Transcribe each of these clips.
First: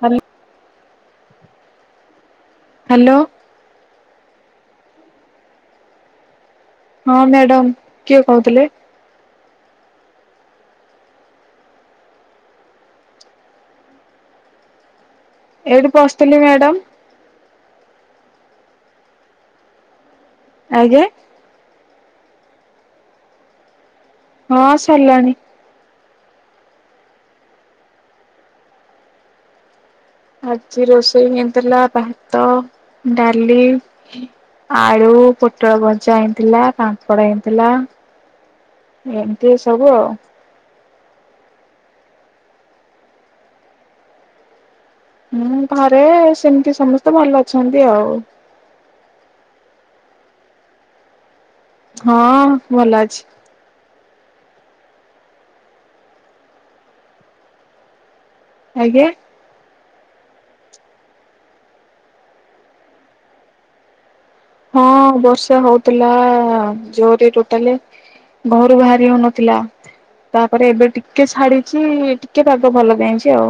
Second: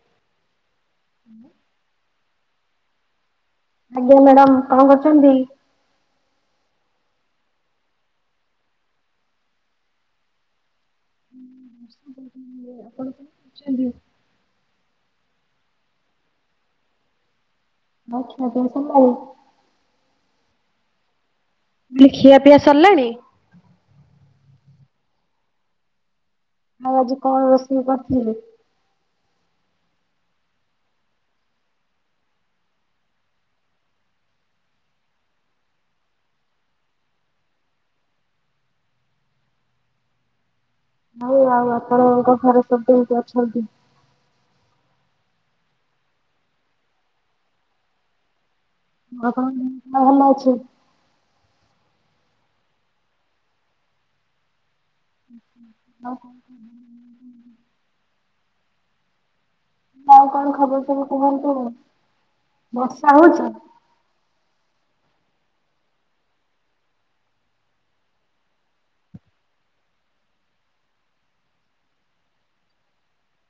Hello. Hello. ଆଜ୍ଞା madam କଣ କରୁଛନ୍ତି? ହଁ ମ୍ୟାଡାମ କିଏ କହୁଥିଲେ? ଆପଣ କଣ କରୁଛନ୍ତି? ଏଇଟି ବସଥିଲି ମ୍ୟାଡମ। ଆଚ୍ଛା ସବୁ ସରିଲାଣି। ଆଜ୍ଞା। ଖିଆ ପିଆ ସରିଲାଣି। ହଁ ସରଲାଣି। ଆଜି କଣ ରୋଷେଇ କର ଥିଲେ? ଆଜି ରୋଷେଇ ହେଥିଲା ଭାତ, ଡାଲି ଆଳୁ ପୋଟଳ ଭଜା ହେଇଥିଲା ପାମ୍ପଡ ହେଇଥିଲା। ଏମିତି ସବୁ ଆଉ। ହଉ ଆଉ ଆପଣଙ୍କ ଘର ସବୁ କିଏ ଅଛନ୍ତି? ହୁଁ ଘରେ ସେମିତି ସମସ୍ତେ ଭଲ ଅଛନ୍ତି ଆଉ। ଆପଣଙ୍କ ଦେହ ଭଲ ଅଛି? ହଁ ଭଲ ଅଛି। ହଉ। ଆଜ୍ଞା। ଆଉ କଣ ଖବର ସବୁ କୁହନ୍ତୁ ବର୍ଷା ହଉଛ। ହଁ ବର୍ଷା ହଉଥିଲା ଜୋରେ ଟୋଟାଲି ଘରୁ ବାହାରି ହଉନଥିଲା। ତାପରେ ଏବେ ଟିକେ ଛାଡିଛି ଟିକେ ପାଗ ଭଲ ଦେଇଛି ଆଉ।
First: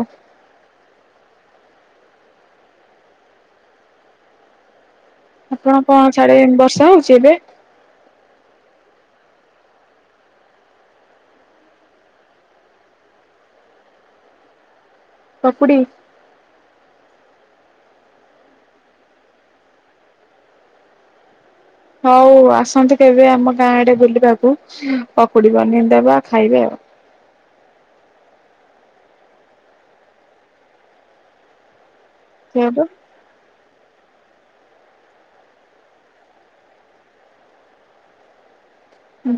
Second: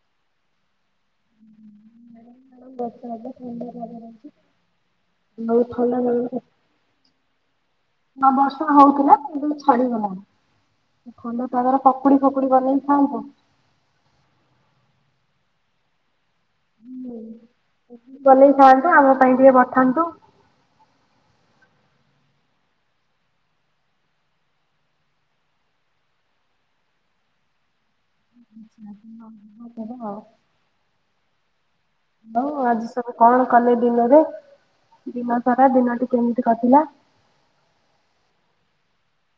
[unintelligible] ଆଉ ଆପଣ ଥଣ୍ଡା କଣ ସାଡ ଲାଗୁଛି। ବର୍ଷା ହଉଛି ଏବେ? ହଁ ବର୍ଷା ହଉଥିଲା କିନ୍ତୁ ଛଡିଗଲାଣି। ଥଣ୍ଡା ପାଗରେ ପକୁଡି ଫକୁଡି ବନେଇ ଥାଆନ୍ତ। ପକୁଡ଼ି ଚଲେଇ ଥାନ୍ତୁ ଆମ ପାଇଁ ଟିକେ ପଠାନ୍ତୁ। ହଉ ଆସନ୍ତୁ କେବେ ଆମ ଗାଁ ଆଡେ ବୁଲିବାକୁ ପକୁଡି ବନେଇଦବା ଖାଇବେ ଆଉ ହ [inaudible] ହାଲୋ ସେଇଆପା ଆଜି ସବୁ କଣ କଲେ ଦିନରେ ଦିନ ସାରା ଦିନଟି କେମିତି କଟିଲା।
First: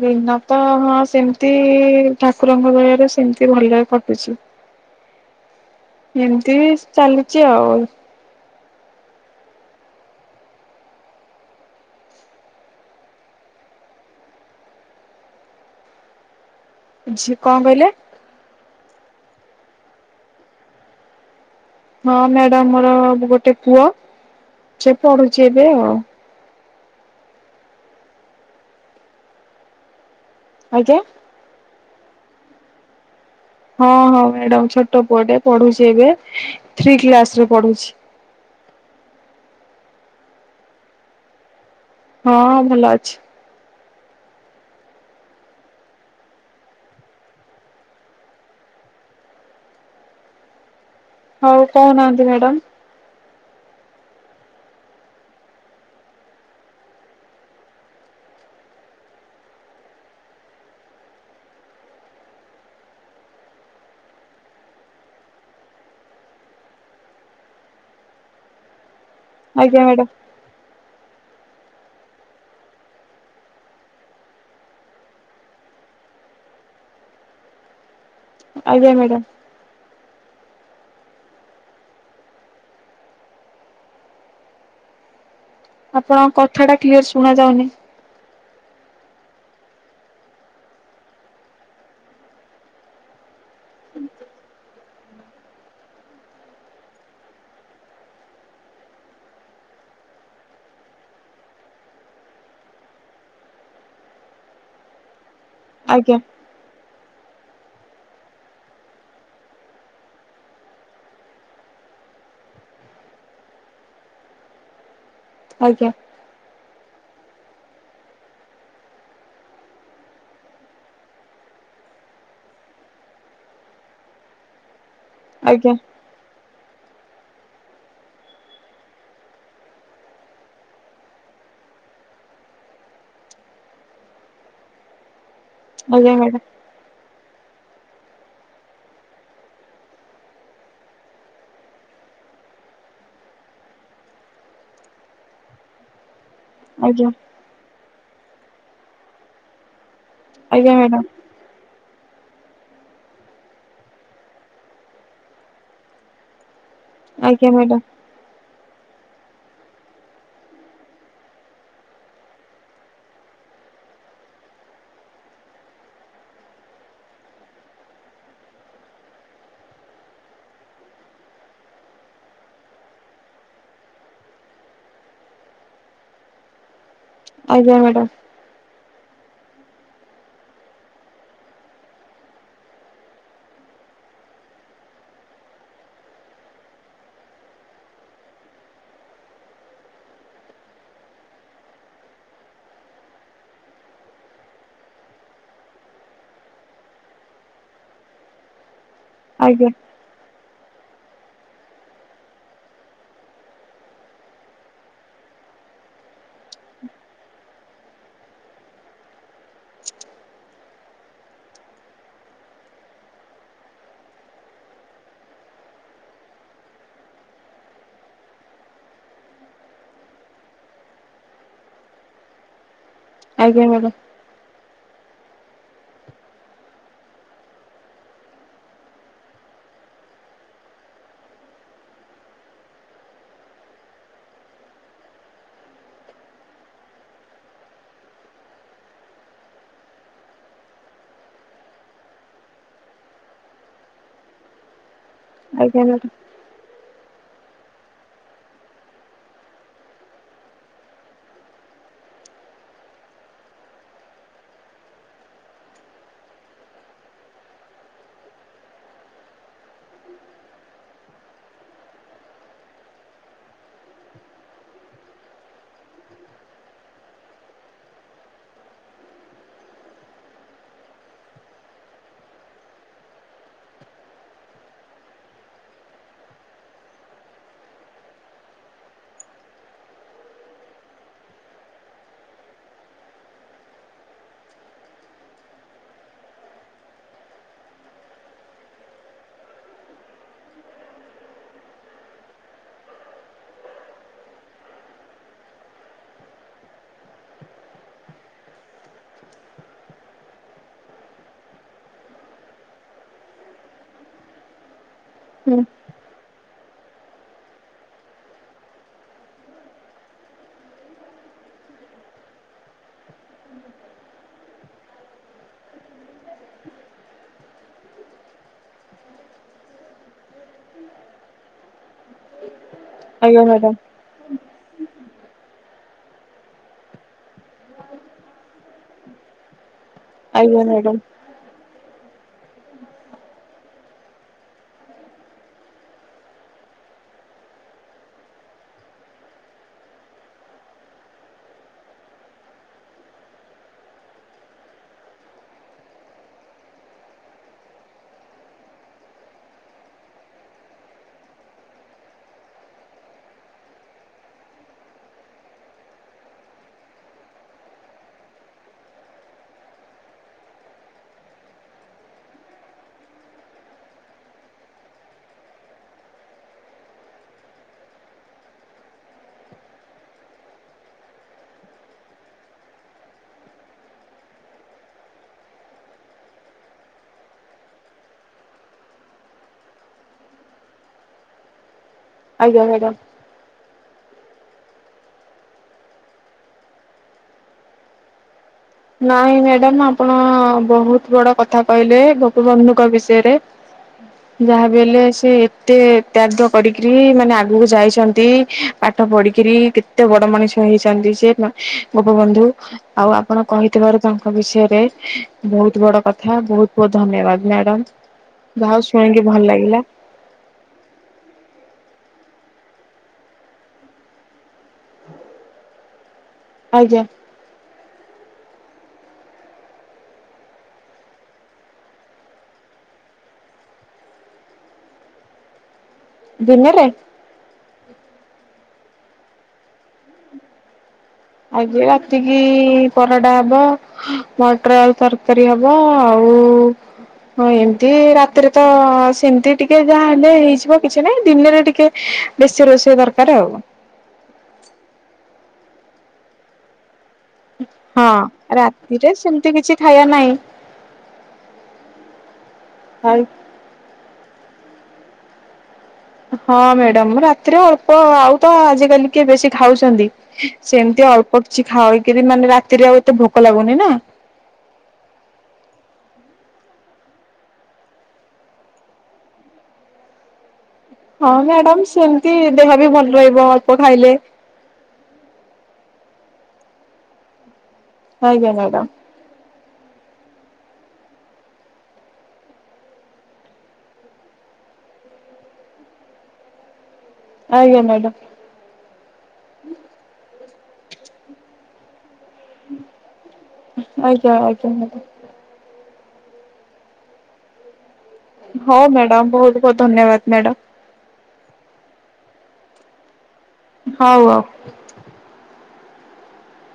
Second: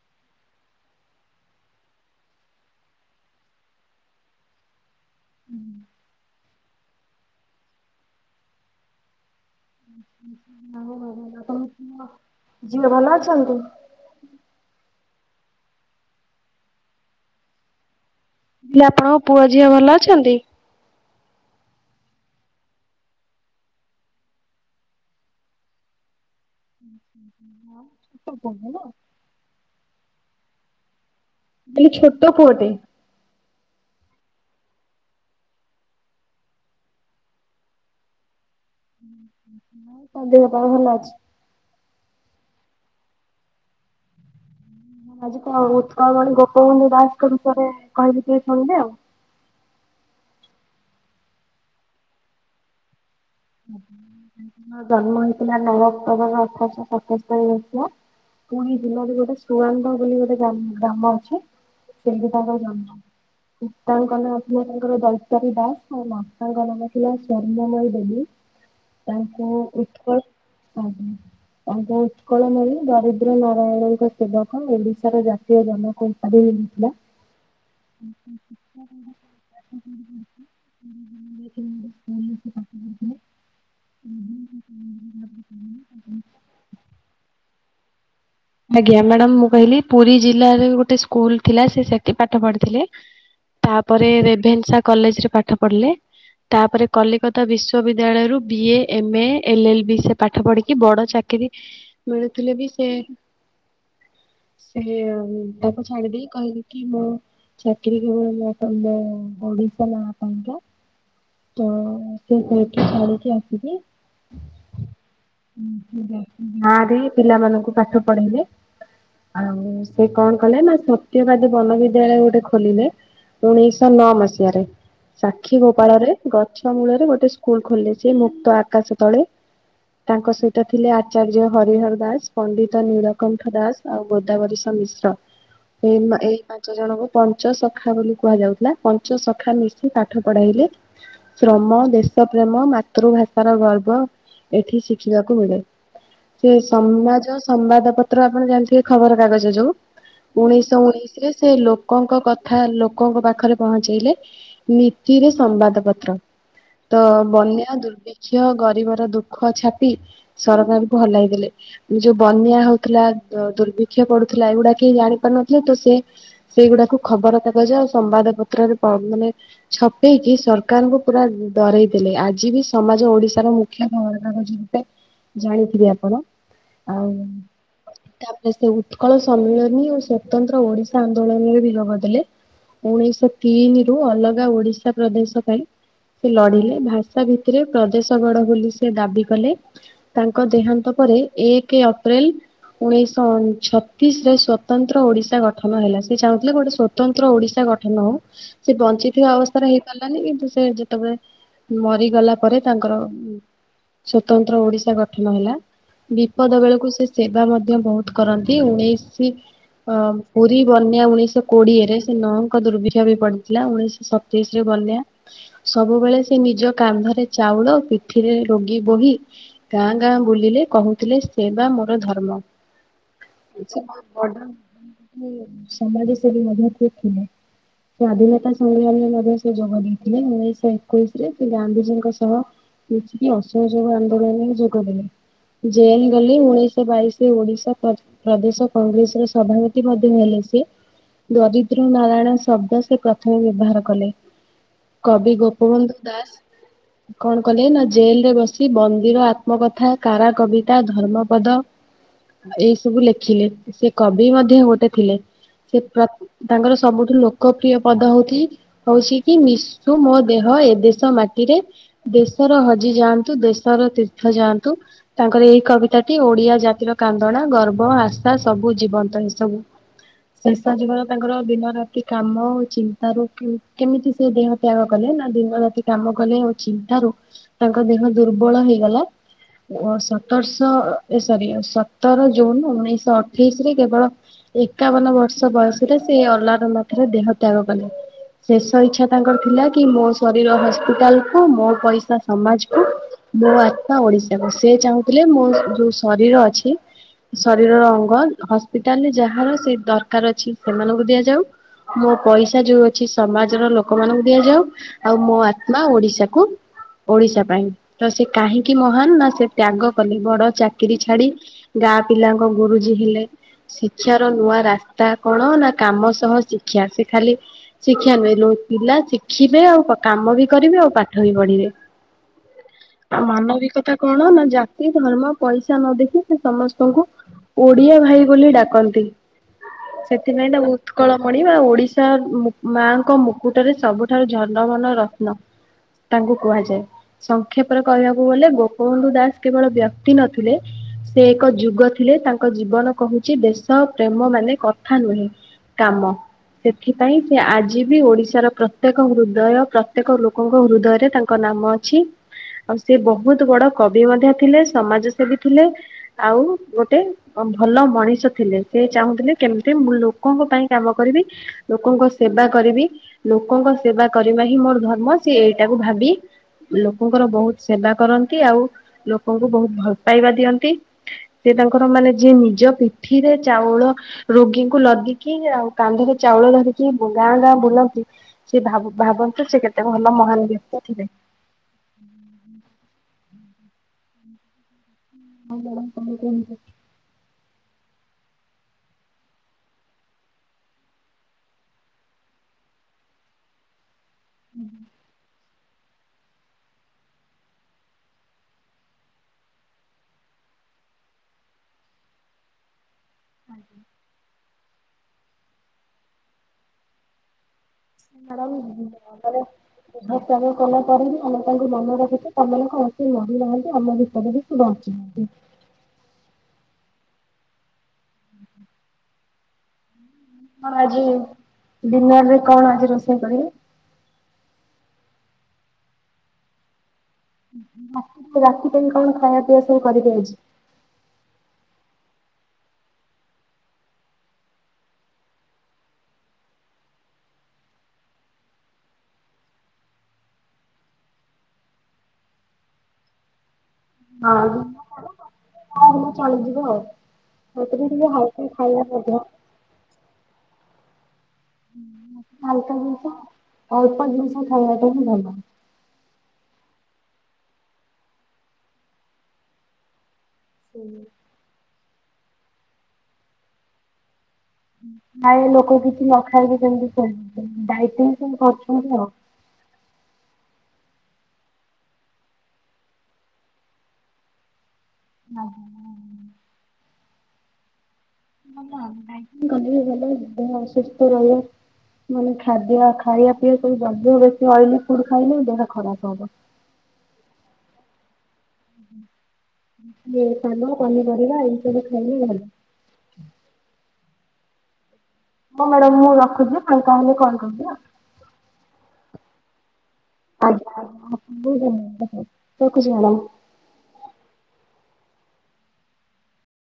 ଦିନ ତ ହଁ ସେମିତି ଠାକୁରଙ୍କ ଦୟାରେ ସେମିତି ଭଲରେ କଟୁଛି। ହ ଏମିତି ବି ଚାଲିଛି ଆଉ ହୋ ହ ହୋ ବା ଝିଅ ଭଲ ଅଛନ୍ତି? ଝି କଣ କହିଲେ? ଆପଣଙ୍କ ପୁଅ ଝିଅ ଭଲ ଅଛନ୍ତି? ହଁ ମ୍ୟାଡାମ ମୋର ଗୋଟେ ପୁଅ ସେ ପଢୁଛି ଏବେ ଆଉ ହେଲା। ଆଜ୍ଞା। ମୁଁ କହିଲି ଛୋଟ ପୁଅଟେ। ହଁ ହଁ ମ୍ୟାଡାମ ଛୋଟ ପୁଅ ଟେ ପଢୁଛି ଏବେ ଥ୍ରୀ କ୍ଲାସରେ ପଢୁଛି। ତମ ଦେହ ପା ଭଲ ଅଛି? ହଁ ଭଲ ଅଛି। ଆଜି କଣ ଉତ୍କଳମଣି ଗୋପବନ୍ଧୁ ଦାସଙ୍କ ବିଷୟରେ କହିବି ଟିକେ ଶୁଣିଲେ ଆଉ। [inaudible] ହଉ କହୁନାହାନ୍ତି ମ୍ୟାଡାାମ। ର ଜନ୍ମ ହେଇଥିଲା ନଅ ଅକ୍ଟୋବର ଅଠରଶହ ସତସ୍ତରିୀ ମସିହା। ପୁରୀ ଜିଲ୍ଲାରେ ଗୋଟେ ସୁୁଆଂଗ ବୋଲି ଗୋଟେ ଗ୍ରା ଗ୍ରାମ ଅଛି। ସେଠି ତାଙ୍କ ଜନ୍ମ। ପିତାଙ୍କ ନାଁଥିଲା ତାଙ୍କର ଦୈତାରୀ ଦାସ ଆଉ ମାତାଙ୍କ ନାମ ଥିଲା ସ୍ଵର୍ଣମୟୀ ଦେବୀ। ତାଙ୍କୁ ଆଜ୍ଞା ମ୍ୟାଡାମ ଉତ୍କଳ ଆ ତାଙ୍କୁ ଉତ୍କଳମଣି ଦରିଦ୍ର ନାରାୟଣଙ୍କ ସେବକ ଓଡିଶାର ଜାତୀୟ ଜନକୌମ୍ପାରୀ [inaudible] ଆଜ୍ଞା ମ୍ୟାଡ଼ାମ୍। ହଁ [inaudible] ହୁଁ ହୁଁ ହଁ ହଁ [inaudible] ଆପଣଙ୍କ କଥା ଟା କ୍ଲିୟର ଶୁଣା ଯାଉନି। ଆଜ୍ଞା ମ୍ୟାଡାମ ମୁଁ କହିଲି ପୁରୀ ଜିଲ୍ଲାରେ ଗୋଟେ ସ୍କୁଲ ଥିଲା ସେ ସେଠି ପାଠ ପଢିଥିଲେ। ତାପରେ ରେଭେନ୍ସା କଲେଜରେ ପାଠ ପଢିଲେ। ତାପରେ କଲିକତା ବିଶ୍ୱବିଦ୍ୟାଳୟରୁ B A M A L L B ସେ ପାଠ ପଢିକି ବଡ ଚାକି କିରି ମିଳୁଥିଲେ ବି ସେ ସେ ତାକୁ ଛାଡି ଆଜ୍ଞା ଦେଇ କହିଲେ କି ମୁଁ ଚାକିରି କର ଆପଣ ଓଡିଶାଲା ଆପଣ କ [inaudible] ତ ସେ ଏଠି ପଢିକି ଆସିକି ଆଜ୍ଞା ଗାଁରେ ପିଲାମାନଙ୍କୁ ପାଠ ପଢେଇଲେ। ଆଉ ସେ କଣ କଲେ ନା ସତ୍ୟବାଦୀ ବନବିଦ୍ୟାଳୟ ଗୋଟେ ଖୋଲିଲେ। ଉଣେଇଶ ନଅ ମସିହାରେ ସାକ୍ଷୀ ଆଜ୍ଞା ଗୋପାଳରେ ଗଛ ମୂଳରେ ଗୋଟେ ସ୍କୁଲ ଖୋଲିଛି ମୁକ୍ତ ଆକାଶ ତଳେ ତାଙ୍କ ସହିତ ଥିଲେ ଆଚାର୍ଯ୍ୟ ହରିହର ଦାସ ପଣ୍ଡିତ ନୀଳକଣ୍ଠ ଦାସ ଆଉ ଗୋଦାବରୀଷ ମିଶ୍ର ଏଇ ଆଜ୍ଞା ଏଇ ମ୍ୟାଡାମ ପାଞ୍ଚ ଜଣଙ୍କୁ ପଞ୍ଚ ସଖା ବୋଲି କୁହାଯାଉଥିଲା। ପଞ୍ଚ ସଖା ମିଶି ପାଠ ପଢାଇଲେ। ଶ୍ରମ ଦେଶ ପ୍ରେମ ମାତୃଭାଷ ର ଗର୍ବ। ଏଠି ଶିଖିବାକୁ ମିଳେ। ସେ ଆଜ୍ଞା ସମାଜ ସମ୍ବାଦ ପତ୍ର ଆପଣ ଜାଣିଥିବେ ଖବର କାଗଜ ଯୋଉ। ଆଜ୍ଞା ଉଣେଇଶହ ମ୍ୟାଡାମ ଉଣେଇଶି ରେ ସେ ଲୋ ଲୋକଙ୍କ କଥା ଲୋକଙ୍କ ପାଖରେ ପହଞ୍ଚେଇଲେ। ନୀତିରେ ସମ୍ବାଦ ପତ୍ର। ତ ଆଜ୍ଞା ବନ୍ୟା ମ୍ୟାଡାମ ଦୁର୍ଭିକ୍ଷ ଗରିବ ର ଦୁଃଖ ଛାପି ସରକାର ଙ୍କୁ ହଲାଇ ଦେଲେ ଯୋଉ ବନ୍ୟା ହଉଥିଲା ଦୁର୍ଭିକ୍ଷ ଅ ପଡୁଥିଲା, ଏଗୁଡା କେ ଜାଣି ପାରୁ ନଥିଲେ। ତ ସେ ସେଇଗୁଡାକୁ ଖବ ଖବରକାଗଜ ଆଉ ସମ୍ବାଦ ପତ୍ରରେ ପ ମାନେ ଛପେଇକି ସରକାରଙ୍କୁ ପୁରା ଡରେଇ ଦେଲେ। ଆଜି ବି ସମାଜ ଓଡିଶାର ମୁଖ୍ୟ ଖବର କାଗଜ ରୂପେ ଜାଣିଥିବେ ଆପଣ। ଆଉ ଆଜ୍ଞା ମ୍ୟାଡାମ ତାପରେ ସେ ଉଠ ସକଳ ସମ୍ମିଳନୀ ଓ ସ୍ଵତନ୍ତ୍ର ଓଡିଶା ଆନ୍ଦୋଳନରେ ବି ଯୋଗ ଦେଲେ। ଉଣେଇଶହ ତିନି ରୁ ଅଲଗା ଓଡିଶା ପ୍ରଦେଶ ପାଇଁ ସେ ଲଢିଲେ ଭାଷା ଭିତ୍ତିରେ ପ୍ରଦେଶ ଗଢ଼ ବୋଲି ସେ ଦାବି କଲେ। ତାଙ୍କ ଦେହାନ୍ତ ପରେ ଏକ ଅପ୍ରେଲ ଉଣେଇଶହ ଛତିଶ ରେ ସ୍ଵତନ୍ତ୍ର ଓଡିଶା ଗଠନ ହେଲା। ସେ ଚାହୁଁଥିଲେ ଗୋଟେ ସ୍ଵତନ୍ତ୍ର ଓଡିଶା ଗଠନ ହଉ, ସେ ବଞ୍ଚିଥିବା ଅବସ୍ଥାରେ ଆଜ୍ଞା ହେଇପାରିଲାନି। କିନ୍ତୁ ସେ ଯେତେବେଳେ ମରିଗଲା ପରେ ତାଙ୍କର ସ୍ଵତନ୍ତ୍ର ଓଡିଶା ଗଠନ ହେଲା। ବି ପଦ ବେଳକୁ ସେ ସେବା ମଧ୍ୟ ବହୁତ କରନ୍ତି। ଉଣେଇଶି ଅ ପୁରୀ ବନ୍ୟା ଉଣେଇଶହ କୋଡିଏରେ। ସେ ନଅଙ୍କ ଦୁର୍ଭିକ୍ଷ ବି ପଡିଥିଲା ଉଣେଇଶହ ସତେଇଶିରେ ବନ୍ୟା, ସବୁବେଳେ ସେ ନିଜ କାନ୍ଧରେ ଚାଉଳ ପିଠିରେ ରୋଗୀ ବୋହି ଗାଁ ଗାଁ ବୁଲିଲେ କହୁଥିଲେ ସେବା ମୋର ଧର୍ମ। [inaudible] ଆଜ୍ଞା ମ୍ୟାଡାମ [inaudible] ସମାଜ ସେବି ମଧ୍ଯ ସେ ଥିଲେ। ସ୍ଵାଧୀନତା ସମ୍ମିଳନୀରେ ମଧ୍ୟ ସେ ଯୋଗ ଦେଇଥିଲେ। ଉଣେଇଶହ ଏକୋଇଶ ରେ ସେ ଗାନ୍ଧିଜୀଙ୍କ ସହ କିଛିିବି ଅସହଯୋଗ ଆନ୍ଦୋଳନରେ ଯୋଗଦେଲେ। ଜେଲ ଗଲେ। ଉଣେଇଶହ ବାଇଶରେ ଓଡିଶା ପ୍ର ପ୍ରଦେଶ କଂଗ୍ରେସର ସଭାପତି ମଧ୍ୟ ହେଲେ ସିଏ। ଦରିଦ୍ର ନାରାୟଣ ଶବ୍ଦ ସେ ପ୍ରଥମେ ବ୍ୟବହାର କଲେ। କବି ଆଜ୍ଞା ଗୋପବନ୍ଧୁ ମ୍ୟାଡାମ ଦାସ। କଣ କଲେ ନା। ଜେଲ ରେ ବସି ବନ୍ଦିର ଆତ୍ମ କଥା କାରା କବିତା ଧର୍ମ ପଦ ଏଇ ସବୁ ଲେଖିଲେ, ସେ କବି ମଧ୍ୟ ଗୋଟେ ଥିଲେ। ସେ ପ୍ର ତାଙ୍କର ସବୁଠୁ ଲୋକପ୍ରିୟ ପଦ ହଉଛି ହଉଛି କି ନିଶୁ ମୋ ଦେହ ହ ଏ ଦେଶ ମାଟିରେ। ଦେଶର ହଜି ଯାଆନ୍ତୁ ଦେଶର ତୀର୍ଥ ଯାଆନ୍ତୁ। ତାଙ୍କର ଏଇ କବିତା ଟି, ଓଡିଆ ଜାତିର କାନ୍ଦଣା ଗର୍ବ ଆଶା ସବୁ ଜୀବନ୍ତ ଏସବୁ ଶେଷ ଜୀବନ ତାଙ୍କର ଦିନ ରାତି କାମ ଚିନ୍ତାରୁ କି କେମିତି ସେ ଦେହ ତ୍ୟାଗ କଲେ। ନା ଦିନ ରାତି କାମ କଲେ ଆଉ ଚିନ୍ତାରୁ ତାଙ୍କ ଦେହ ଦୁର୍ବଳ ହେଇଗଲା। ଓ ସତରଶହ ସରି ସତର ଜୁନ ଉଣେଇଶଶହ ଅଠେଇଶରେ କେବଳ ଏକାବନ ବର୍ଷ ବୟସରେ ସେ ଅଲାର ମଠରେ ଦେହ ତ୍ୟାଗ କଲେ। ଶେଷ ଇଛା ତାଙ୍କର ଥିଲା କି, ମୋ ଶରୀର ହସ୍ପିଟାଲ କୁ ମୋ ପଇସା ସମାଜ କୁ ମୋ ଆତ୍ମା ଓଡିଶା କୁ, ସେ ଚାହୁଁଥିଲେ ମୋ ଯୋଉ ଶରୀର ଅଛି। ଶରୀରର ଅଙ୍ଗ ହସ୍ପିଟାଲରେ ଯାହାର ସେ ଦରକାର ଅଛି, ସେମାନଙ୍କୁ ଦିଆଯାଉ। ମୋ ପଇସା ଯୋଉ ଅଛି ସମାଜର ଲୋକମାନଙ୍କୁ ଦିଆଯାଉ। ଆଉ ମୋ ହୁଁ ଆତ୍ମା ଓଡିଶାକୁ ଓଡିଶା ପାଇଁ। ତ ସେ କାହିଁକି ମ ହାନ ବା ସେ ତ୍ୟାଗ କଲେ। ବଡ ଚାକିରି ଛାଡି ଗାଁ ପିଲାଙ୍କ ଗୁରୁଜୀ ହେଲେ। ଶିକ୍ଷାର ନୂଆ ରାସ୍ତା କଣ ନା କାମ ସହ ଶିକ୍ଷା। ସେ ଖାଲି ଶିକ୍ଷା ନୁହେଁ ଲ ପିଲା ଶିଖିବେ ଆଉ କାମ ବି କରିବେ ଆଉ ପାଠ ବି ପଢିବେ। ଆଉ ଆଜ୍ଞା ମ୍ୟାଡାମ ମାନବିକ କଣ ନା, ଜାତି ଧର୍ମ ପଇସା ନ ଦେଖି ସେ ସମସ୍ତଙ୍କୁ ଓଡିଆ ଭାଇ ବୋଲି ଡାକନ୍ତି। ସେଥିପାଇଁ ଆଜ୍ଞା ତାକୁ ମ୍ୟାଡାମ ଉତ୍କଳ ମଣି ବା ଓଡି ଶା, ମାଙ୍କ ମୁକୁଟରେ ସବୁଠାରୁ ଝନମନ ରତ୍ନ। ତାଙ୍କୁ କୁହାଯାଏ। ଗୋପବନ୍ଧୁ ଦାଶ୍ କେବଳ ବ୍ୟ ସେ ଏକ ଯୁଗ ଥିଲେ ତାଙ୍କ ଜୀବନ କହୁଚି ଦେଶ ପ୍ରେମ ମାନେ କଥା ନୁହେଁ। କାମ। ସେଥିପାଇଁ ସେ ଆଜି ବି ଓଡିଶାର ପ୍ରତ୍ୟେକ ହୃଦୟ ପ୍ରତ୍ୟେକ ଲୋକଙ୍କ ହୃଦୟରେ ତାଙ୍କ ନା କାମ ଅଛି ଆଉ ସେ ବହୁତ୍ ବଡ କବି ମଧ୍ୟ ଥିଲେ ସମାଜସେବୀ ଥିଲେ ଆଉ ଗୋଟେ ଭଲ ମଣିଷ ଥିଲେ ସେ। ସେ ଚାହୁଁଥିଲେ କେମିତି ମୁଁ ଲୋକଙ୍କ ପାଇଁ କାମ କରିବି ଲୋକଙ୍କ ସେବା କରିବି ଲୋକଙ୍କ ସେବା କରିବା ହିଁ ମୋର ଧର୍ମ ସିଏ ଏଇଟାକୁ ଭାବି ଲୋକଙ୍କର ବହୁତ୍ ସେବା କରନ୍ତି ଆଉ ଲୋକଙ୍କୁ ବହୁତ୍ ଭଲ ପାଇବା ଦିଅନ୍ତି। ସେ ତାଙ୍କର ମାନେ ଯିଏ ନିଜ ପିଠିରେ ଚାଉଳ ରୋଗୀଙ୍କୁ ଲଦିକି ଆଉ କାନ୍ଧରେ ଚାଉଳ ଧରିକି ଗାଁ ଗାଁ ବୁଲନ୍ତି ସେ ଭାବ ଭାବନ୍ତୁ ସେ କେତେ ଭଲ ମହାନ ବ୍ୟକ୍ତି ଥିଲେ। ହୁଁ ଆଜ୍ଞା ମ୍ୟାଡ଼ାମ୍। [unintelligible] ନାଇଁ ମ୍ୟାଡ଼ାମ ଆପଣ ବହୁତ ବଡ କଥା କହିଲେ ଗୋପବନ୍ଧୁଙ୍କ ବିଷୟରେ। [inaudible] ଯାହାବି ହେଲେ ସେ କେତେ ତ୍ୟାଗ କରିକିରି ମାନେ ଆଗକୁ ଯାଇଛନ୍ତି ପାଠ ପଢିକିରି କେତେ ବଡ ମଣିଷ ହେଇଛନ୍ତି ସେ ଗୋପବନ୍ଧୁ ଆଉ ଆପଣ କହିଥିବାରୁ ତାଙ୍କ ବିଷୟରେ ବହୁତ ବଡ କଥା ବହୁତ ବହୁତ ଧନ୍ୟବାଦ ମ୍ୟାଡାମ। ମ୍ୟାଡାମ ଯାହା ହଉ ଶୁଣିକି ଭଲ ଲାଗିଲା ଦେହ ତ୍ୟାଗ କଲା ପରେ ବି ଆମେ ତାଙ୍କୁ ମନେ ରଖିଛୁ। ଆମ [unintelligible] ଆମ ଭିତରେ ସେ ବଞ୍ଚିଛନ୍ତି। ଆଜ୍ଞା। କଣ ଆଜି ଡିିନରରେ କଣ ଆଜି ରୋଷେଇ କରିବେ? ଡ଼ିନେର ରେ? ରା ରାତି ପାଇଁ କଣ ଖାଇବା ପିଇବା ସବୁ କରିବେ ଆଜି? ଆଜି ରାତିକି ପରଟା ହବ, ମଟର ଆଳୁ ତରକାରୀ ହବ, ଆଉ ଉଁ। ହଁ ଏମିତି ରାତିରେ ତ ସେମିତି ଟିକେ ଯାହା ହେଲେ ହେଇଯିବ କିଛି ନାଇଁ ଦିନରେ ଟିକେ ବେଶୀ ରୋଷେଇ ଦରକାର ଆଉ। ହଁ। ହଉ ତମେ ଟିକେ ହଁ ରାତିରେ [unintelligible] ସେମିତି କିଛି ଖାଇବା ନାହିଁ। ହୁଁ ହାଲକାଫୁଲକା ଆଉ। ଅଳ୍ପ ଜିନିଷ ଖାଇବାଟା ହିଁ ଭଲ। ହଁ ମ୍ୟାଡାମ ରାତିରେ ଅଳ୍ପ ଆଉ ତ ଆଜିକାଲି କିଏ ବେଶୀ ଖାଉଛନ୍ତି? ସେମିତି ଅଳ୍ପ କିଛି ଖାଇକିରି ମାନେ ରାତିରେ ଆଉ ଏତେ ଭୋକ ଲାଗୁନି ନା। ପ୍ରାୟ ଲୋକ କିଛି ନ ଖାଇକି କେମିତି ଡ଼ାଏ ଟିଙ୍ଗ କେମିତି କରୁଛନ୍ତି ଆଉ। [inaudible] ହଁ ମ୍ୟାଡାମ ସେମତି ଦେହ ବି ଭଲ ରହିବ ଅଳ୍ପ ଖାଇଲେ। ହଁ। ଆଜ୍ଞା ମ୍ୟାଡ଼ାମ୍। ଡାଇଟିଂ କଲେ ବି ଭଲ ଦେହ ଅସୁସ୍ଥ ରହିବ। ମାନେ ଖାଦ୍ୟ ଖାଇବା ପିଇବା ସବୁ ଯଦି ବେଶ ଅଏଲି ଫୁଡ ଖାଇଲେ ଦେହ ଖରାପ ହବ। [unintelligible] ଆଜ୍ଞା ମ୍ୟାଡାମ୍। ଶାଗ, ପନିପରିବା ଏମିତି ସବୁ ଖାଇଲେ ଭଲ। ଆଜ୍ଞା ଆଜ୍ଞା। ହଉ ମ୍ୟାଡାମ ମୁଁ ରଖୁଛି ମୁଁ ଫାଙ୍କା ହେଲେ କଲ୍ କରିବି ହେଲା। ହଉ ମ୍ୟାଡ଼ାମ ବହୁତ ବହୁତ ଧନ୍ୟବାଦ ମ୍ୟାଡାମ। ଆଜ୍ଞା। ରଖୁଛି ମ୍ୟାଡାମ। ହଉ ଆଉ।